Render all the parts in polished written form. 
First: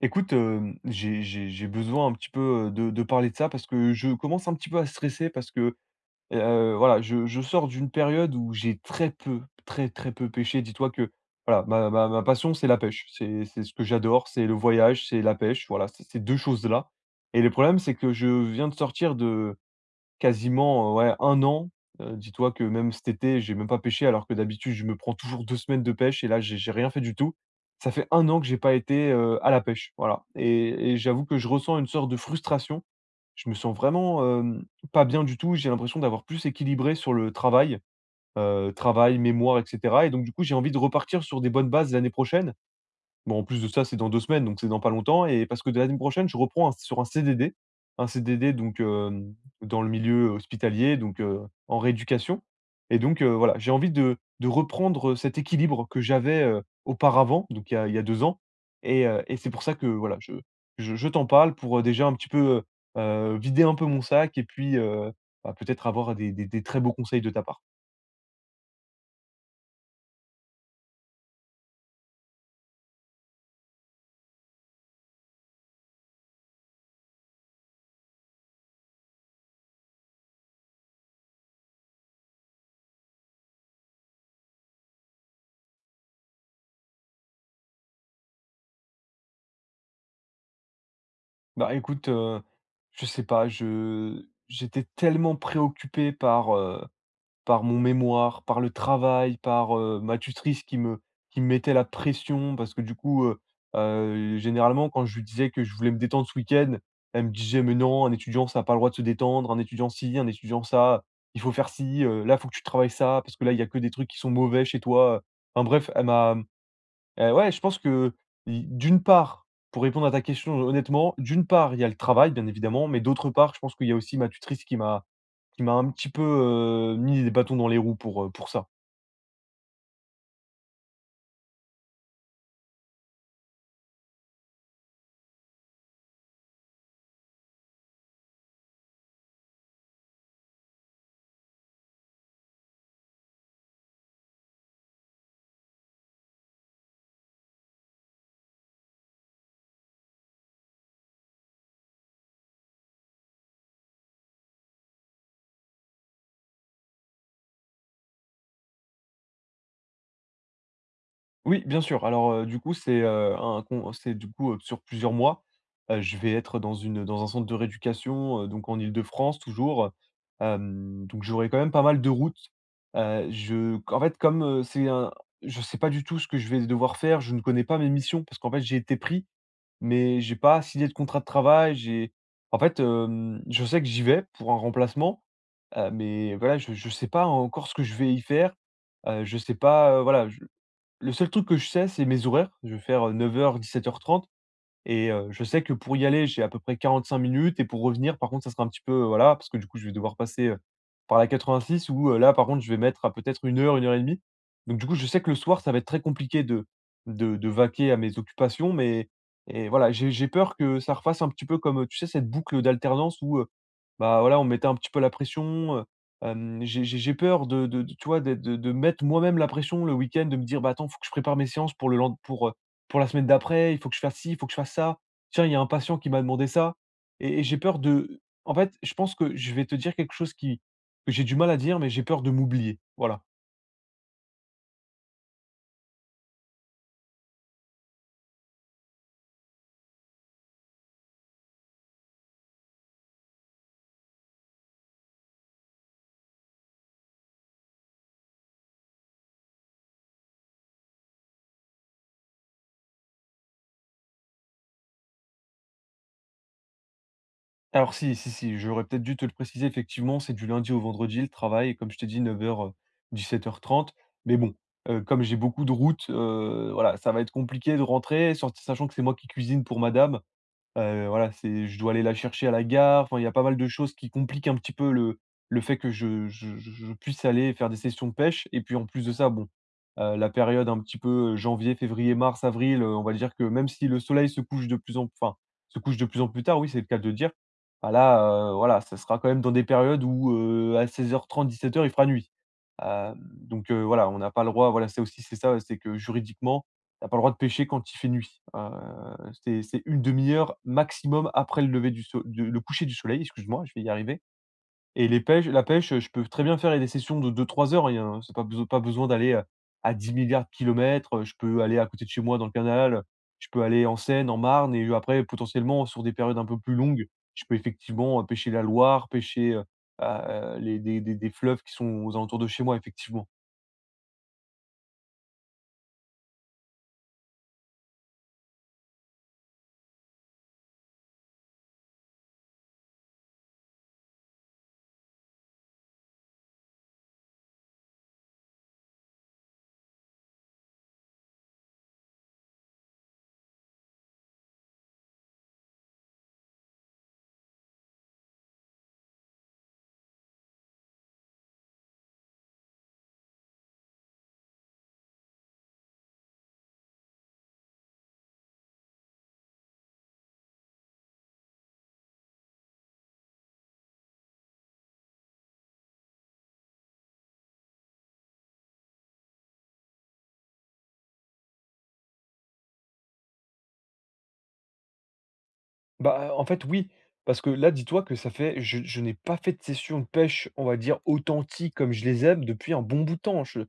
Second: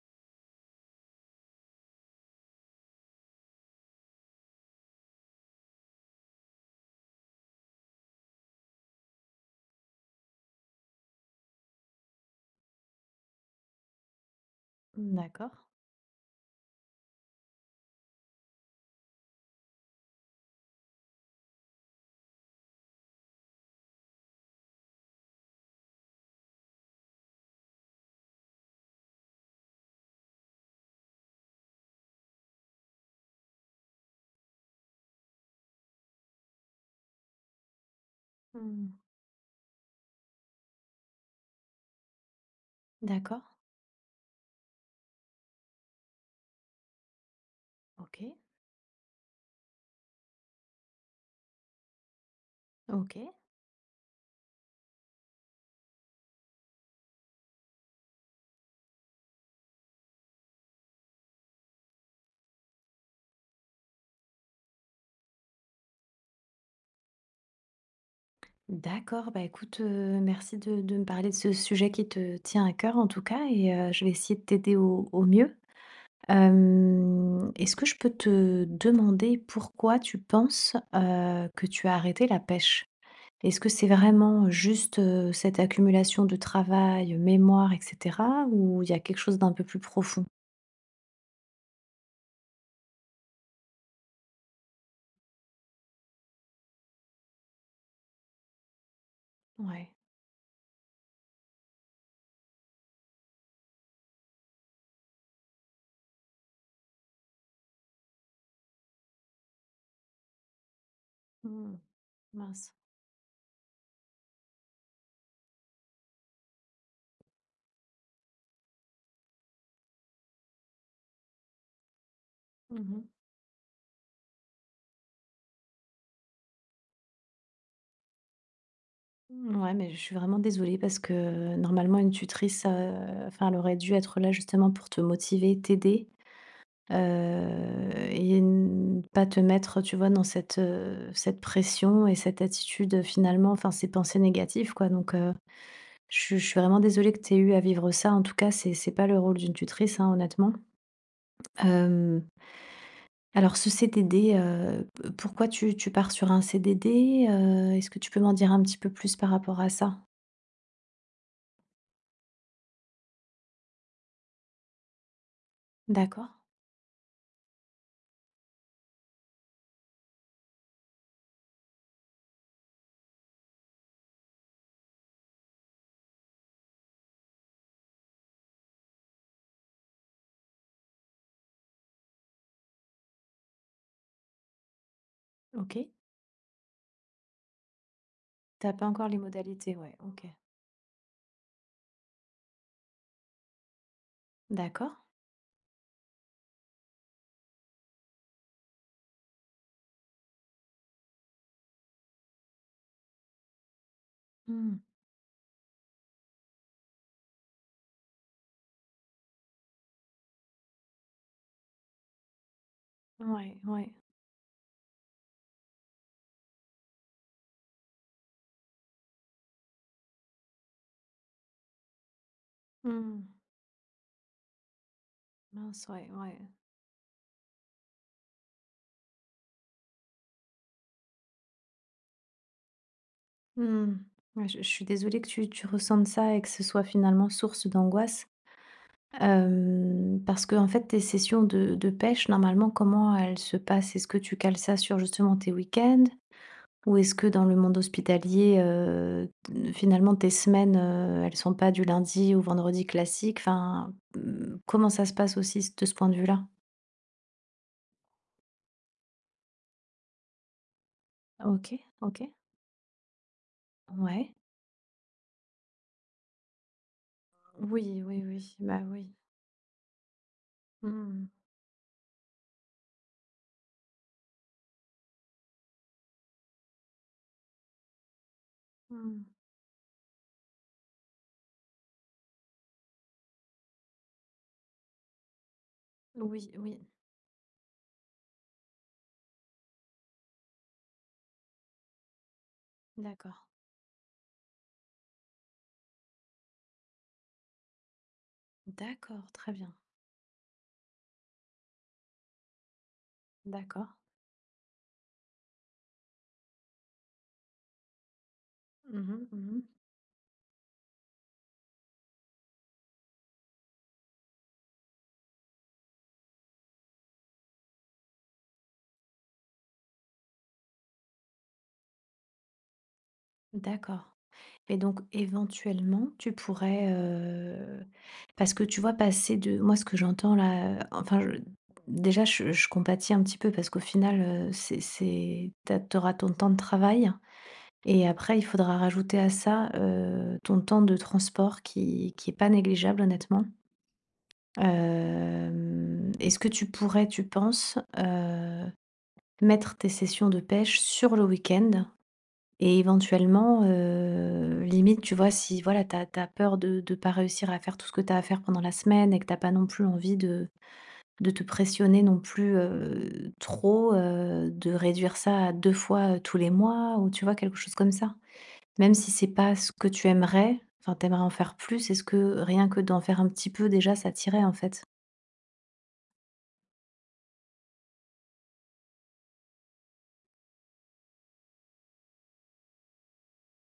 Écoute, j'ai besoin un petit peu, de parler de ça parce que je commence un petit peu à stresser parce que, voilà, je sors d'une période où j'ai très peu, très, très peu pêché. Dis-toi que, voilà, ma passion, c'est la pêche. C'est ce que j'adore, c'est le voyage, c'est la D'accord. pêche, voilà, c'est ces 2 choses-là et le problème, c'est que je viens de sortir de. Quasiment, ouais, un an. Dis-toi que même cet été, j'ai même pas pêché alors que d'habitude, je me prends toujours 2 semaines de pêche, et là, j'ai rien fait du tout. Ça fait un an que j'ai pas été, à la pêche, voilà, et j'avoue que je ressens une sorte de frustration. Je me sens vraiment, pas bien du tout. J'ai l'impression d'avoir plus équilibré sur le travail, Mmh. travail, mémoire, et cetera, et donc du coup, j'ai envie de repartir sur des bonnes bases l'année prochaine. Bon, D'accord. en plus de ça, c'est dans 2 semaines, donc c'est dans pas longtemps, et parce que de la prochaine, je reprends un sur un CDD, un OK. CDD, donc dans le milieu hospitalier, donc en rééducation. Et donc OK. voilà, j'ai envie de reprendre cet équilibre que j'avais, auparavant, donc il y a 2 ans. Et c'est pour ça que voilà, je t'en parle pour, déjà un petit peu, vider un peu mon sac et puis, bah, peut-être avoir des très beaux conseils de ta part. D'accord, bah, écoute, merci de me parler de ce sujet qui te tient à cœur en tout cas et je vais essayer de t'aider au mieux. Est-ce que je peux te demander pourquoi tu penses, que tu as arrêté la pêche? Est-ce que c'est vraiment juste, cette accumulation de travail, mémoire et cetera? Ou il y a quelque chose d'un peu plus profond? Bah, écoute, je sais pas, je j'étais tellement préoccupé par, par mon mémoire, par le travail, par, Ouais. Ma tutrice qui me mettait la pression parce que du coup, généralement quand je lui disais que je voulais me détendre ce week-end, elle me disait: «Mais non, un étudiant, ça n'a pas le droit de se détendre, un étudiant ci, un étudiant ça, il faut faire Mmh. ci, là il faut que tu Mince. travailles ça, parce que là il y a que des trucs qui sont mauvais chez toi». Enfin bref, elle m'a... ouais, je pense que, i d'une part, pour répondre à ta question honnêtement, d'une part, il y a le travail, bien évidemment, mais Mmh. d'autre part, je pense qu'il y a aussi ma tutrice qui m'a un petit peu, mis des bâtons dans les roues pour ça. Ouais, mais je suis vraiment désolée parce que normalement une tutrice, enfin, elle aurait dû être là justement pour te motiver, t'aider, et n pas te mettre, tu vois, dans cette, cette pression et cette attitude, finalement, enfin, ces pensées négatives, quoi. Donc, je suis vraiment désolée que tu aies eu à vivre ça. En tout cas, c'est pas le rôle d'une tutrice, hein, honnêtement. Hem, alors ce CDD, p pourquoi tu pars sur un CDD? Est-ce que tu peux m'en dire un petit peu plus par rapport à ça? Oui, bien sûr. Alors, du coup, c'est, un con c'est du coup, sur plusieurs mois. Je D'accord, vais être dans un centre de rééducation, donc en Île-de-France toujours. Donc j'aurai quand même pas mal de routes. Je comme, c'est un je sais pas du tout ce que je vais devoir faire, je ne connais pas mes missions parce qu'en fait, j'ai été pris. Mais j'ai pas signé de contrat de travail, j'ai en fait, je sais que j'y vais pour un remplacement, OK. Mais voilà, je sais pas encore ce que je vais y faire. T'as pas encore les Je sais modalités, ouais, pas, OK. voilà, je le seul truc que je sais, c'est mes horaires. Je vais faire 9h, heures 17h30, D'accord. et je sais que pour y aller, j'ai à peu près 45 minutes, et pour revenir, par contre, ça sera un petit peu, voilà, parce que du coup, je vais devoir passer, par la 86 où, là, par contre, je vais mettre à peut-être une heure, 1h30. Donc Mmh. du coup, je sais que le soir, ça va être très compliqué de vaquer à mes occupations, mais... et voilà, j'ai peur que ça refasse un petit peu comme, tu sais, cette boucle d'alternance où, Ouais, ouais. bah, voilà, on mettait un petit peu la pression, j'ai peur de tu vois, de mettre moi-même la pression le week-end, de me dire: «Bah, attends, faut que je prépare mes séances pour pour la Mmh. semaine d'après, il faut que je fasse ci, il faut que je fasse ça. Tiens, il y a un Mince, patient ouais, qui m'a ouais. demandé ça». Et j'ai peur de... en fait, je pense que je vais te dire quelque chose qui que j'ai du mal à dire, mais j'ai peur de m'oublier. Voilà. Mmh. Ouais, je suis désolée que tu ressentes ça et que ce soit finalement source d'angoisse. Parce qu'en fait, tes sessions de pêche, normalement, comment elles se passent? Est-ce que tu cales ça sur justement tes week-ends? Ou est-ce que dans le monde hospitalier, finalement tes semaines, elles sont pas du lundi au vendredi classique? Enfin, mmh, comment ça se passe aussi de ce point de vue-là? Alors si, si, si, j'aurais peut-être dû te le préciser, effectivement, c'est du lundi au vendredi le travail, et OK, comme je t'ai dit OK. 9h, 17h30. Ouais. Mais bon, comme j'ai beaucoup de routes, voilà, ça va être compliqué de Oui, oui, rentrer, oui, surtout bah, sachant que c'est oui. moi qui cuisine pour madame. Mmh, Voilà, c'est je dois aller la chercher à la gare, enfin, il y a pas mal de choses qui compliquent un petit peu le fait que je puisse aller faire des sessions de pêche, et puis en plus de mmh. ça, bon, la période un petit peu, janvier, février, mars, avril, on va dire que même si le soleil se couche de plus en enfin, se couche de plus en plus Oui, tard, oui, oui, c'est le cas de le dire. Bah, là, voilà, ça sera quand même dans des périodes où, à 16h30-17h, il fera nuit. D'accord, Donc voilà, on n'a pas le droit... voilà, c'est aussi c'est ça, c'est que juridiquement, t'as pas le droit de pêcher quand il fait nuit. D'accord, très c'est bien, c'est 1 demi-heure maximum après le lever du de le coucher du soleil, excuse-moi, je vais y d'accord. arriver. Et les pêches la pêche, je peux très bien faire des sessions de deux trois heures, il y a c'est pas beso pas besoin Mmh mh, d'aller, mmh. à 10 milliards de kilomètres, je peux aller à côté de chez moi dans le canal, je peux aller en Seine, en Marne, et après potentiellement sur des périodes un peu plus longues, je peux effectivement, pêcher la Loire, pêcher, les des fleuves qui sont aux alentours de chez moi effectivement. D'accord et donc éventuellement, tu pourrais, parce que tu vois passer de moi ce que j'entends là, enfin je déjà je compatis un petit peu parce qu'au final, c'est tu as ton temps de travail et après il faudra rajouter à ça, ton temps de transport qui est pas négligeable honnêtement. Est-ce que tu pourrais, tu penses, mettre tes sessions de pêche sur le week-end? Et éventuellement, limite, tu vois, si voilà, t'as as peur de pas réussir à faire tout ce que t'as à faire pendant la semaine et que t'as pas non plus envie de te pressionner non plus, trop, de réduire ça à 2 fois, tous les mois ou tu vois, quelque chose comme ça. Même si c'est pas ce que tu aimerais, enfin, t'aimerais en faire plus, est-ce que rien que d'en faire un petit peu déjà ça t'irait, en fait? Bah, en fait, oui, parce que là, dis-toi que ça fait, je n'ai pas fait de session de pêche, on va dire, authentique comme je les aime depuis un bon bout de temps.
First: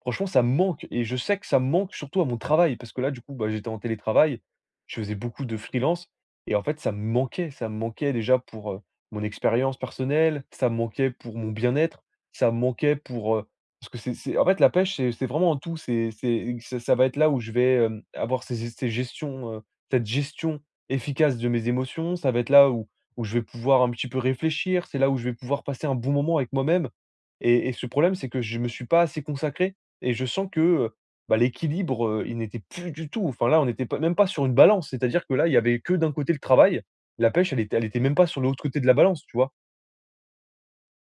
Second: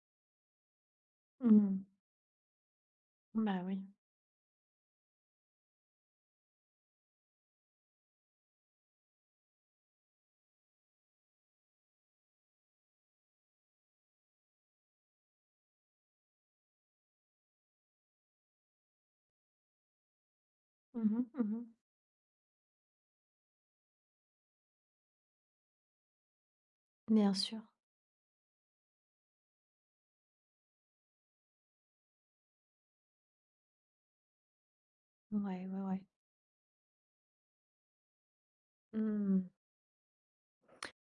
Franchement, ça me manque et je sais que ça me Mmh. manque surtout à mon travail, parce que là, du coup, bah, Bah, j'étais en oui. télétravail, je faisais beaucoup de freelance, et en fait, ça me manquait. Ça me manquait déjà pour mon expérience personnelle, ça me manquait pour mon bien-être, ça me manquait pour. Parce que en fait, la pêche, c'est vraiment un tout. Ça va être là où je vais avoir cette gestion Mmh mh, efficace de mmh. mes émotions, ça va être là où je vais pouvoir un petit peu réfléchir, c'est là où je vais pouvoir passer un bon moment avec moi-même. Bien sûr. Et ce problème, c'est que je ne me suis pas assez consacré et je sens que, bah, l'équilibre, il n'était plus du tout. Enfin là, on n'était pas même pas sur une balance, c'est-à-dire que là, il y Ouais, ouais, avait que ouais. d'un côté le travail, la pêche, elle était même pas sur l'autre côté de la balance, tu Mmh. vois?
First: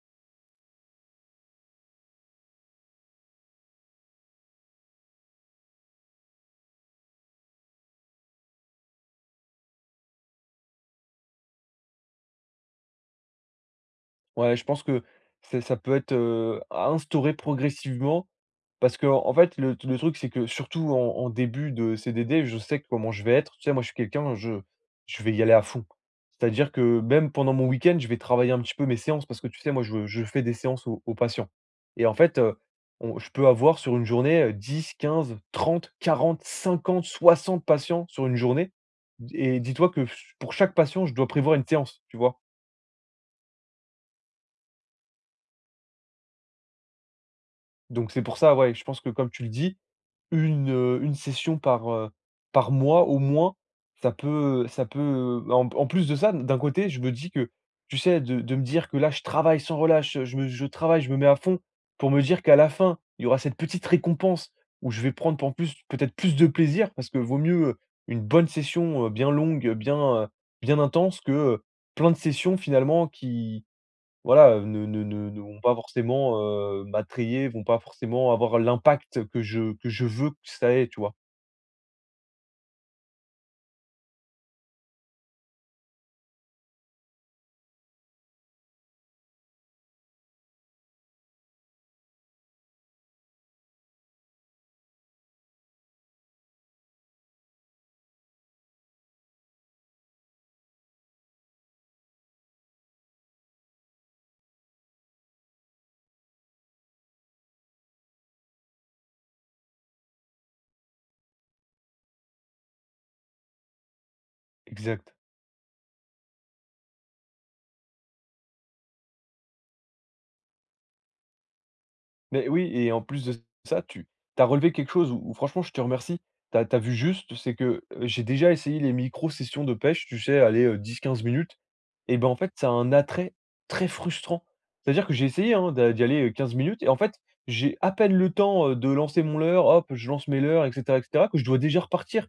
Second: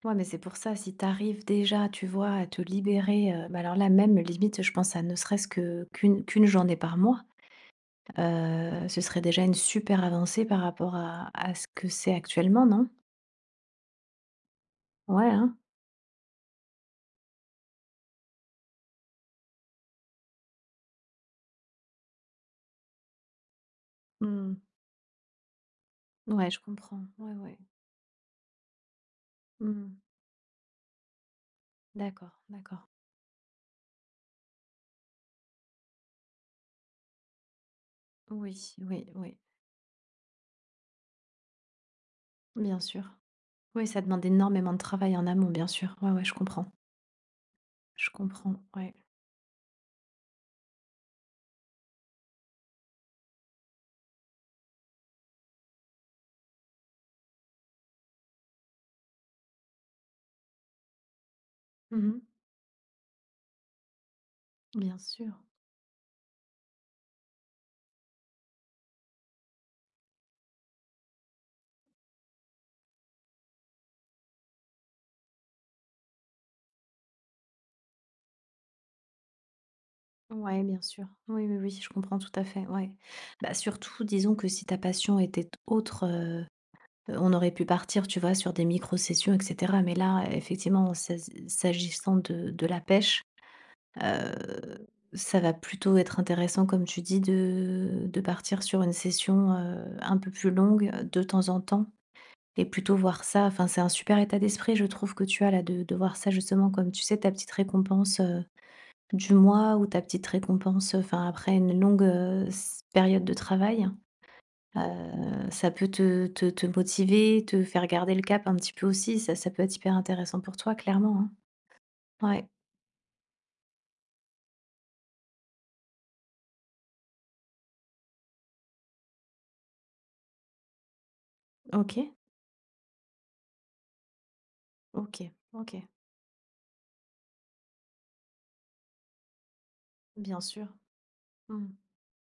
Ouais, mais c'est pour ça, si tu arrives déjà, tu vois, à te libérer, bah, alors là, même limite, je pense à ne serait-ce que qu'une journée par mois, ce serait déjà une super avancée par rapport à ce que c'est actuellement, non? Ouais, je pense que Ouais, hein? ça peut être, à instaurer progressivement, parce que en fait, le truc, c'est que surtout en début de CDD, je sais comment je vais être. Tu sais, moi, je suis quelqu'un, Mmh. je vais y aller à fond. Ouais, je C'est-à-dire que comprends. même Ouais, pendant ouais. mon week-end, je vais travailler un petit peu mes séances, parce que tu sais, moi, Mmh. je fais des séances aux patients, et en fait, D'accord, d'accord. on je peux avoir sur une journée, 10-15-30-40-50-60 patients sur une journée, Oui, oui, oui, et dis-toi que pour chaque patient, je dois prévoir une séance, tu vois? bien sûr. Oui, ça demande énormément de travail en amont, bien sûr. Ouais, ouais, je comprends. Je Donc c'est pour ça, comprends, ouais, je ouais. pense que comme tu le dis, une session par mois au moins, ça peut en plus de ça, d'un côté, je me dis que, tu sais, de me dire que là, je travaille sans relâche, je travaille, je me mets à fond pour me Mmh. dire qu'à la fin, il y aura cette petite récompense où Bien je vais sûr. prendre en plus peut-être plus de plaisir, parce que vaut mieux, une bonne session, bien longue, bien, heu, bien intense, que, plein de sessions finalement qui voilà, ne vont pas forcément, m'attrayer, vont pas forcément avoir l'impact que je veux que Ouais, ça bien ait, tu sûr. vois? Oui, oui, oui, je comprends tout à fait, ouais. Bah, surtout, disons que si ta passion était autre, on aurait pu partir, tu vois, sur des micro-sessions et cetera. Mais là, effectivement, s'agissant de la pêche, heu, ça va plutôt être intéressant, comme tu dis, de partir sur une session, un peu plus longue, de temps en temps et plutôt voir ça enfin, c'est un super état d'esprit, je trouve, que tu as là, de voir ça justement comme, tu sais, ta petite récompense, du mois ou ta petite récompense, enfin, après une longue, s période de travail, Exact. ça peut te motiver, te faire garder le cap un petit peu aussi. Ça peut être hyper intéressant pour toi clairement, hein. Ouais, Mais oui, et en plus de ça, tu as relevé quelque chose où franchement je te remercie. Tu as vu juste, c'est que, j'ai déjà essayé les micro-sessions de pêche, tu sais, aller 10, 15 minutes, OK, et ben, en fait, ça a un attrait très frustrant. C'est-à-dire que j'ai OK, essayé, hein, OK, d'y aller, 15 minutes, et en fait, j'ai à peine le temps, de lancer mon leurre, hop, je lance bien mes leurres, sûr. et cetera, et cetera, que je dois Mmh. déjà repartir.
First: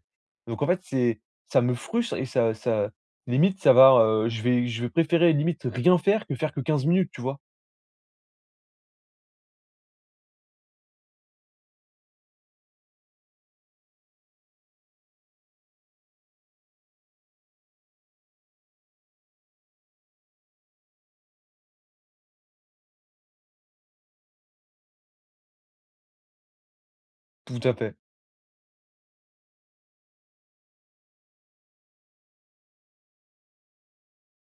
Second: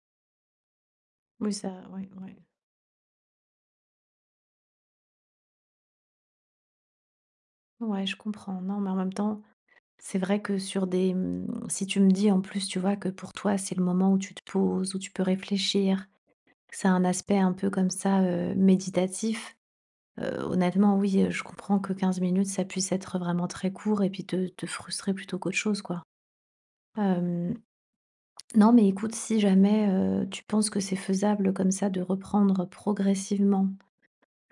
Donc en fait, c'est Oui, ça me ça ouais, frustre, et ouais. ça limite, ça va, je vais préférer limite rien faire que faire que 15 minutes, tu vois? Ouais, je comprends. Non, mais en même temps, c'est vrai que sur des, mmh, si tu me dis en plus, tu vois, que pour toi, c'est le moment où tu te poses, où tu peux réfléchir, que ça a un aspect un peu comme ça, méditatif. Honnêtement, oui, je comprends que 15 minutes, ça puisse être vraiment très court et puis te frustrer plutôt qu'autre chose, quoi. Hem, Tout à fait, non, mais écoute, si jamais, tu penses que c'est faisable comme ça de reprendre progressivement,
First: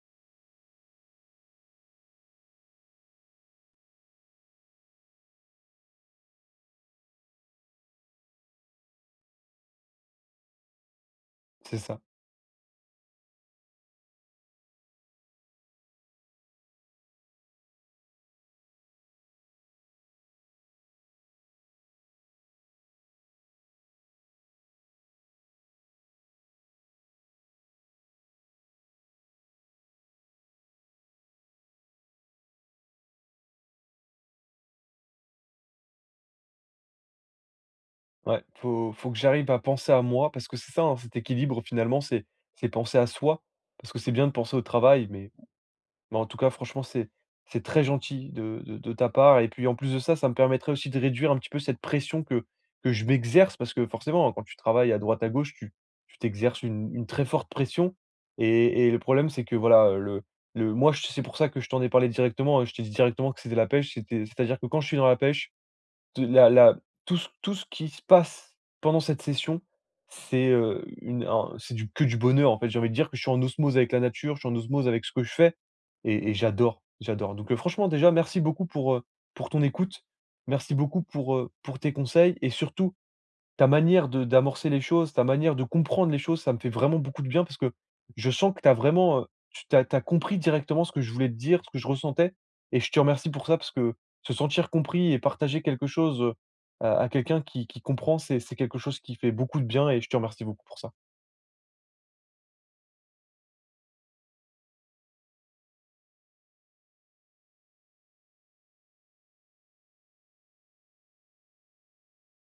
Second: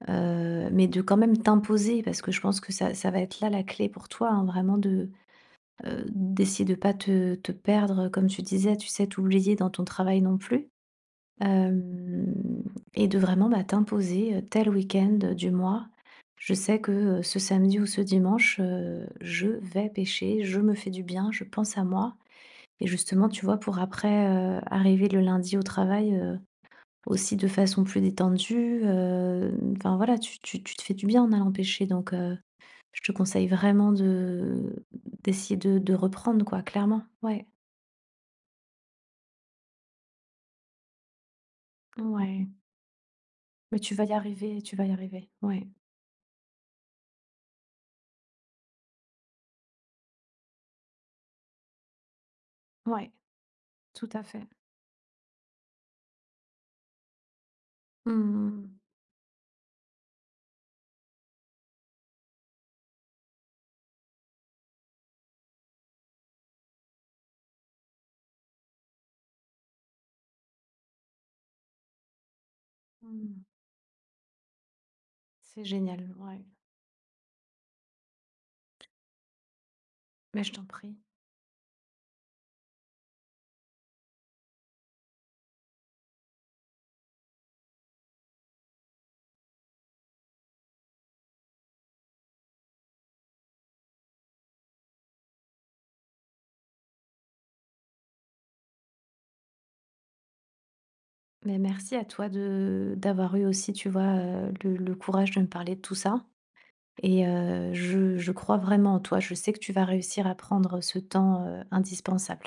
mais de quand même t'imposer parce que je pense que ça va être là la clé pour toi, hein, vraiment de, d'essayer de pas te perdre, comme tu disais, tu sais, t'oublier dans ton travail non plus. c'est ça. Hem et de vraiment, bah, t'imposer, tel week-end, du mois, je sais que, ce samedi ou ce dimanche, je vais pêcher, je me fais du bien, je pense à moi et justement, tu vois, pour après, arriver le lundi au travail, aussi de façon plus détendue, enfin, voilà, tu te fais du bien en allant pêcher donc je te conseille vraiment de d'essayer de reprendre, quoi, clairement. Ouais, Ouais, faut que j'arrive à penser à moi, parce que c'est ça, hein, cet équilibre finalement, c'est ouais, c'est penser à soi, mais parce tu que vas y c'est bien de penser au arriver, tu vas y travail, arriver. mais, Ouais, mais en tout cas, franchement, c'est très gentil de ta part. Et puis en plus de ça, ça me permettrait aussi de réduire un petit peu cette pression que je ouais, m'exerce, parce que tout à forcément, hein, quand fait. tu travailles à droite à gauche, tu t'exerces une très forte pression. Mmh. Et le problème, c'est que voilà, c'est pour ça que je t'en ai parlé directement, hein, je t'ai dit directement que c'était la pêche, c'était, c'est-à-dire que quand je suis dans la pêche, T la tout ce qui se passe pendant cette session, c'est, une un c'est du que du bonheur, en fait. J'ai envie de dire que je suis en Mmh. osmose avec la nature, je suis en osmose avec ce que je fais, C'est génial, et ouais. j'adore, j'adore. Donc, franchement, déjà merci beaucoup pour ton écoute. Mais je t'en Merci prie. beaucoup pour tes conseils, et surtout ta manière de d'amorcer les choses, ta manière de comprendre les choses, ça me fait vraiment beaucoup de bien, parce que je sens que tu as vraiment, tu as compris directement ce que je voulais te dire, ce que je ressentais, et je te remercie pour ça, parce que se sentir compris et partager quelque chose, à quelqu'un qui comprend, c'est quelque chose qui fait beaucoup de bien, et je te remercie beaucoup pour ça. Mais merci à toi de d'avoir eu aussi, tu vois, le courage de me parler de tout ça et je crois vraiment en toi. Je sais que tu vas réussir à prendre ce temps, indispensable.